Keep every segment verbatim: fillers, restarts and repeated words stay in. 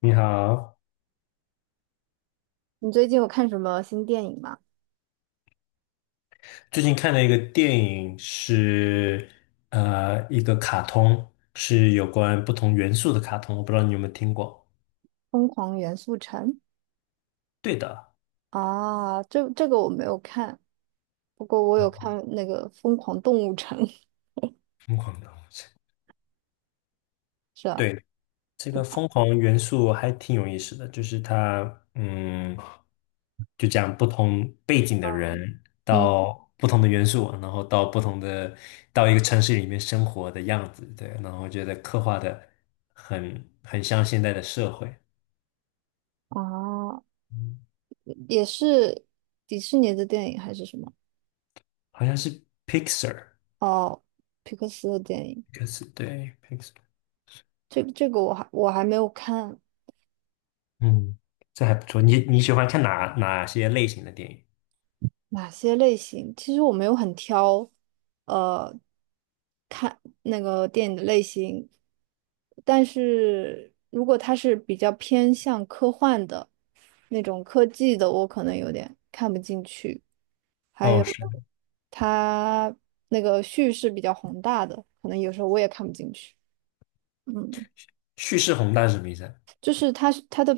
你好。你最近有看什么新电影吗？最近看了一个电影，是，呃一个卡通，是有关不同元素的卡通，我不知道你有没有听过。《疯狂元素城》对的。啊，这这个我没有看，不过我有看那个《疯狂动物城》。疯狂的东西。 是吧？对，这个疯狂元素还挺有意思的，就是它，嗯，就讲不同背景的人嗯，到不同的元素，然后到不同的到一个城市里面生活的样子。对，然后我觉得刻画的很很像现在的社会。啊，也是迪士尼的电影还是什么？好像是 Pixar，哦，皮克斯的电影。p i x a r， 对 Pixar。这这个我还我还没有看嗯，这还不错。你你喜欢看哪哪些类型的电影？哪些类型，其实我没有很挑，呃。那个电影的类型，但是如果它是比较偏向科幻的那种科技的，我可能有点看不进去。还哦，有是。它那个叙事比较宏大的，可能有时候我也看不进去。嗯，叙事宏大是什么意思啊？就是它是它的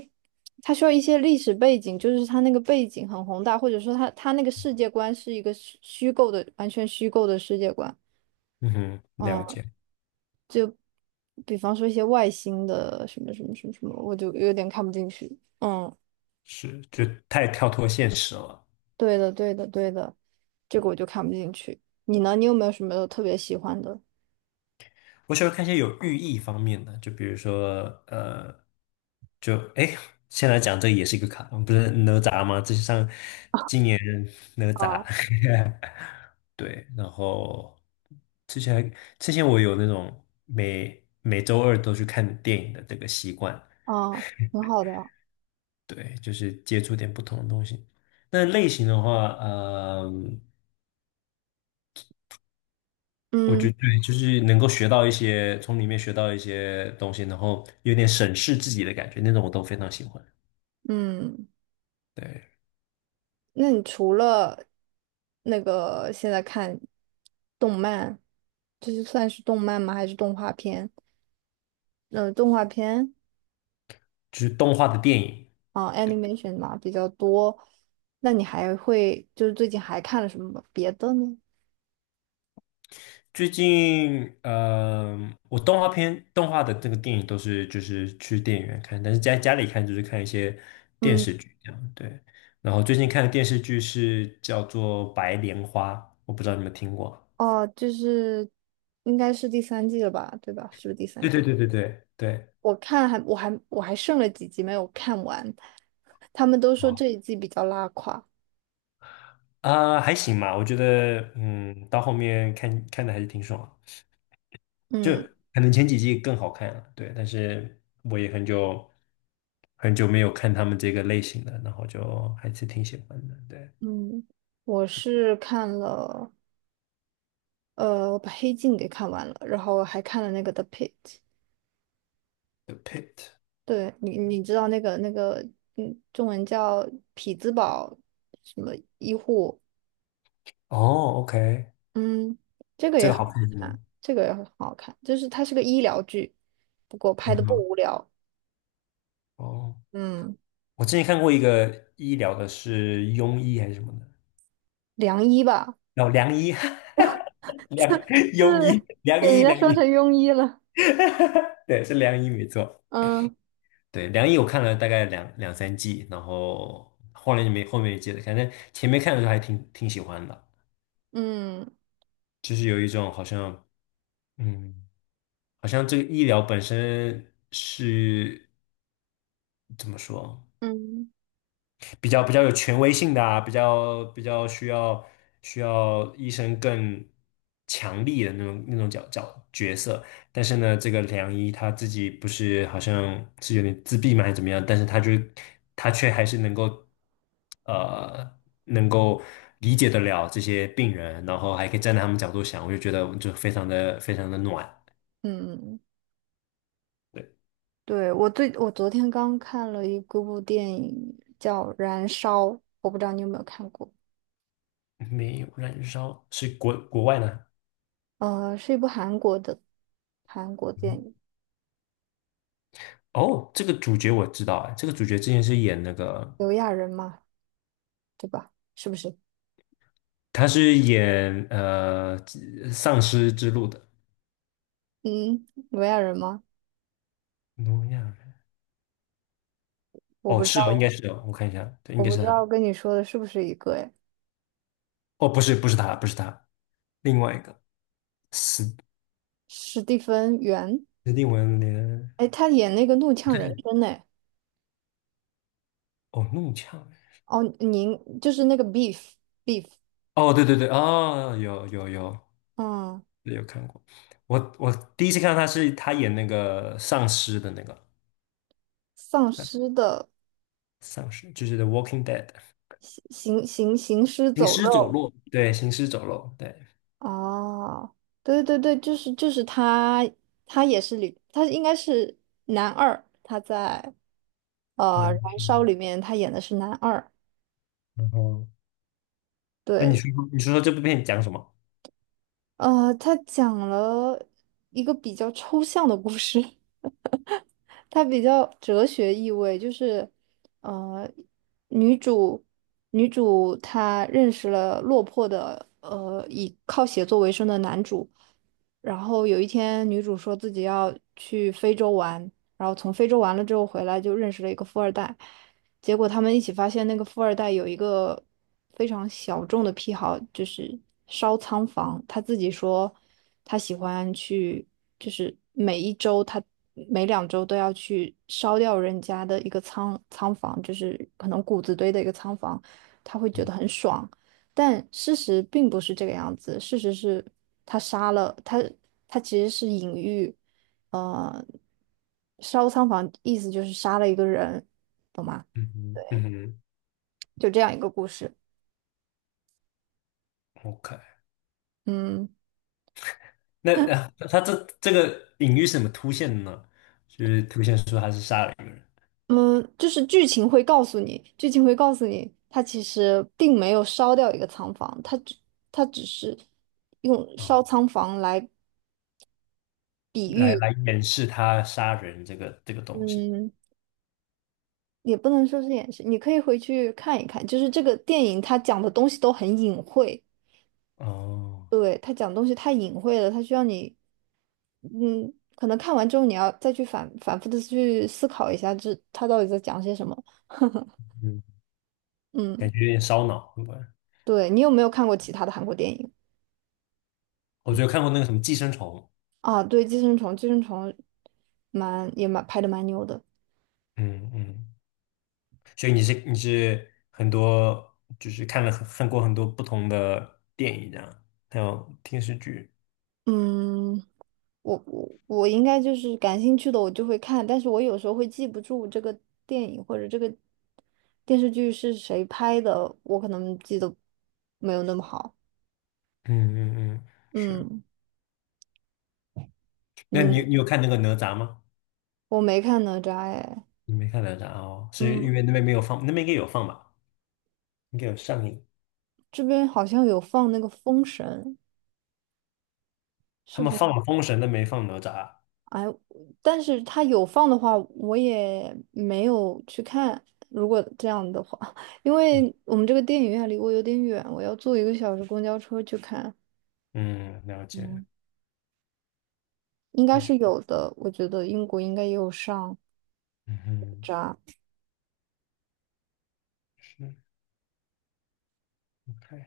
它需要一些历史背景，就是它那个背景很宏大，或者说它它那个世界观是一个虚虚构的，完全虚构的世界观。嗯哼，了嗯。解。比方说一些外星的什么什么什么什么，我就有点看不进去。嗯，是，就太跳脱现实了。对的，对的，对的，这个我就看不进去。你呢？你有没有什么特别喜欢的？我喜欢看一些有寓意方面的，就比如说呃，就哎，现在讲这也是一个卡通，不是哪吒吗？这是上今年哪吒，啊， 对。然后之前还之前我有那种每每周二都去看电影的这个习惯。啊，挺好的。对，就是接触点不同的东西。那类型的话，嗯，我嗯，觉得对就是能够学到一些，从里面学到一些东西，然后有点审视自己的感觉，那种我都非常喜欢。嗯，对，那你除了那个现在看动漫，这就算是动漫吗？还是动画片？呃，动画片就是动画的电影。啊，animation 嘛比较多。那你还会就是最近还看了什么别的呢？最近，嗯、我动画片、动画的这个电影都是就是去电影院看，但是在家里看就是看一些电嗯。视剧这样，对。然后最近看的电视剧是叫做《白莲花》，我不知道你们听过。哦，就是应该是第三季了吧，对吧？是不是第三对对季？对对对对。我看还我还我还剩了几集没有看完，他们都说哦这一季比较拉垮。啊、还行吧，我觉得，嗯，到后面看看的还是挺爽的。就嗯，可能前几季更好看了，对。但是我也很久很久没有看他们这个类型的，然后就还是挺喜欢的，对。嗯，我是看了，呃，我把《黑镜》给看完了，然后还看了那个《The Pitt》。The Pit。对，你，你知道那个那个，嗯，中文叫匹兹堡什么医护？哦，OK。嗯，这个这也个很好好看是看，吗？这个也很好看，就是它是个医疗剧，不过拍嗯的不哼，无聊。哦，嗯，我之前看过一个医疗的，是庸医还是什么的。良医吧，哦，良医，良庸医，是良给人医，家良说医。成庸医了。对，是良医没错。嗯。 对，良医我看了大概两两三季，然后后来就没后面也接着反正前面看的时候还挺挺喜欢的。嗯，就是有一种好像，嗯，好像这个医疗本身是怎么说？嗯，比较比较有权威性的啊，比较比较需要需要医生更强力的那种那种角角角色。但是呢，这个良医他自己不是好像是有点自闭嘛，还是怎么样？但是他就他却还是能够呃能够理解得了这些病人，然后还可以站在他们角度想，我就觉得就非常的非常的暖。嗯，对。对，我最我昨天刚看了一个部电影叫《燃烧》，我不知道你有没有看过，没有，燃烧是国国外呢。呃，是一部韩国的韩国电嗯，影，哦，这个主角我知道，哎，这个主角之前是演那个刘亚仁嘛，对吧？是不是？他是演呃丧尸之路的嗯，刘亚仁吗？挪亚人。我哦，不知是哦，应道，该是哦，我看一下，对，应我该不是知他。道跟你说的是不是一个？哎，哦，不是，不是他，不是他，另外一个，斯史蒂芬·元，斯蒂文连。哎，他演那个《怒呛人生》呢。哦，弄呛人。哦，您就是那个 beef beef,哦，对对对，哦，有有有，嗯，对有看过。我我第一次看到他是他演那个丧尸的那个丧尸的丧尸，就是《The Walking Dead》行行行行尸行走尸走肉。肉，对，行尸走肉，对。哦，对对对，就是就是他，他也是里，他应该是男二，他在呃然后，《燃烧》里面他演的是男二，然后那你对，说你说说这部片讲什么？呃，他讲了一个比较抽象的故事。它比较哲学意味，就是，呃，女主女主她认识了落魄的呃以靠写作为生的男主，然后有一天，女主说自己要去非洲玩，然后从非洲玩了之后回来，就认识了一个富二代。结果他们一起发现，那个富二代有一个非常小众的癖好，就是烧仓房。他自己说，他喜欢去，就是每一周他每两周都要去烧掉人家的一个仓仓房，就是可能谷子堆的一个仓房，他会觉得很爽。但事实并不是这个样子，事实是他杀了他，他其实是隐喻，呃，烧仓房意思就是杀了一个人嘛，嗯哼，嗯哼就这样一个故事。，OK。嗯，那啊，他这这个隐喻是怎么凸现的呢？就是凸现出他是杀了一个人嗯，就是剧情会告诉你，剧情会告诉你，他其实并没有烧掉一个仓房，他只他只是用啊，烧仓房来比来喻，来掩饰他杀人这个这个东西。嗯。也不能说是掩饰，你可以回去看一看，就是这个电影它讲的东西都很隐晦，哦，对，他讲东西太隐晦了，他需要你，嗯，可能看完之后你要再去反反复的去思考一下这，他到底在讲些什么。嗯，嗯，感觉有点烧脑，对吧？对，你有没有看过其他的韩国电影我觉得看过那个什么《寄生虫》。啊？对，《寄生虫》，《寄生虫》蛮也蛮拍的蛮牛的。嗯嗯，所以你是你是很多，就是看了很看过很多不同的电影这样，还有电视剧。嗯，我我我应该就是感兴趣的我就会看，但是我有时候会记不住这个电影或者这个电视剧是谁拍的，我可能记得没有那么好。嗯嗯嗯，是。嗯，那你你你有看那个哪吒吗？我没看哪吒哎。你没看哪吒哦，是嗯，因为那边没有放，那边应该有放吧？应该有上映。这边好像有放那个《封神》，他是们放否？了封神，但没放哪吒。哎，但是他有放的话，我也没有去看。如果这样的话，因为我们这个电影院离我有点远，我要坐一个小时公交车去看。嗯，了解。嗯，应该是有的，我觉得英国应该也有上嗯哼，扎。是。 OK。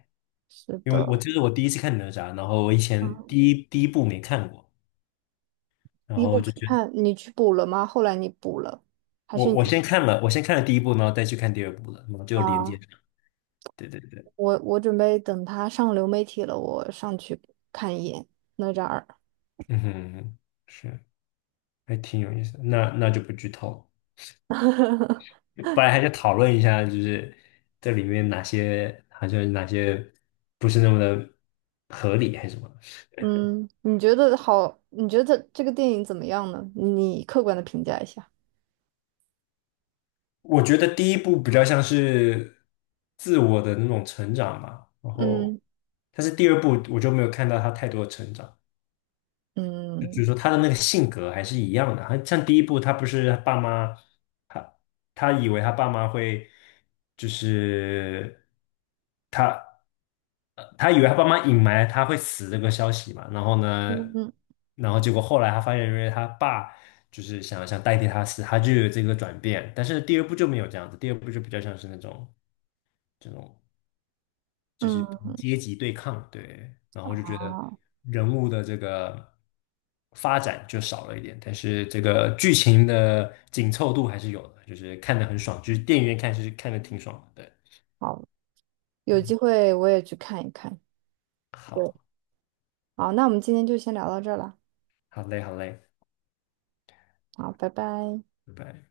是因为我的，记得我第一次看哪吒，然后我以前嗯，第一第一部没看过，然第一部后就没觉得看，你去补了吗？后来你补了，还我是我你先看了，我先看了第一部，然后再去看第二部了，然后就连接啊？上。对对对。我我准备等他上流媒体了，我上去看一眼哪吒二。嗯哼，是，还挺有意思的。那那就不剧透。本来还想讨论一下，就是这里面哪些好像哪些不是那么的合理，还是什么？嗯，你觉得好？你觉得这个电影怎么样呢？你客观的评价一下。我觉得第一部比较像是自我的那种成长吧。然后，嗯，但是第二部我就没有看到他太多的成长，就就嗯，是说他的那个性格还是一样的。他像第一部，他不是他爸妈，他他以为他爸妈会就是。他。他以为他爸妈隐瞒他会死这个消息嘛，然后呢，嗯，然后结果后来他发现，因为他爸就是想想代替他死，他就有这个转变。但是第二部就没有这样子，第二部就比较像是那种这种就是嗯，阶级对抗，对。然后我就觉得好，人物的这个发展就少了一点，但是这个剧情的紧凑度还是有的，就是看得很爽，就是电影院看是看的挺爽的，对。好，有嗯，机会我也去看一看。对，好，好，那我们今天就先聊到这儿了。好嘞，好嘞，好，拜拜。拜拜。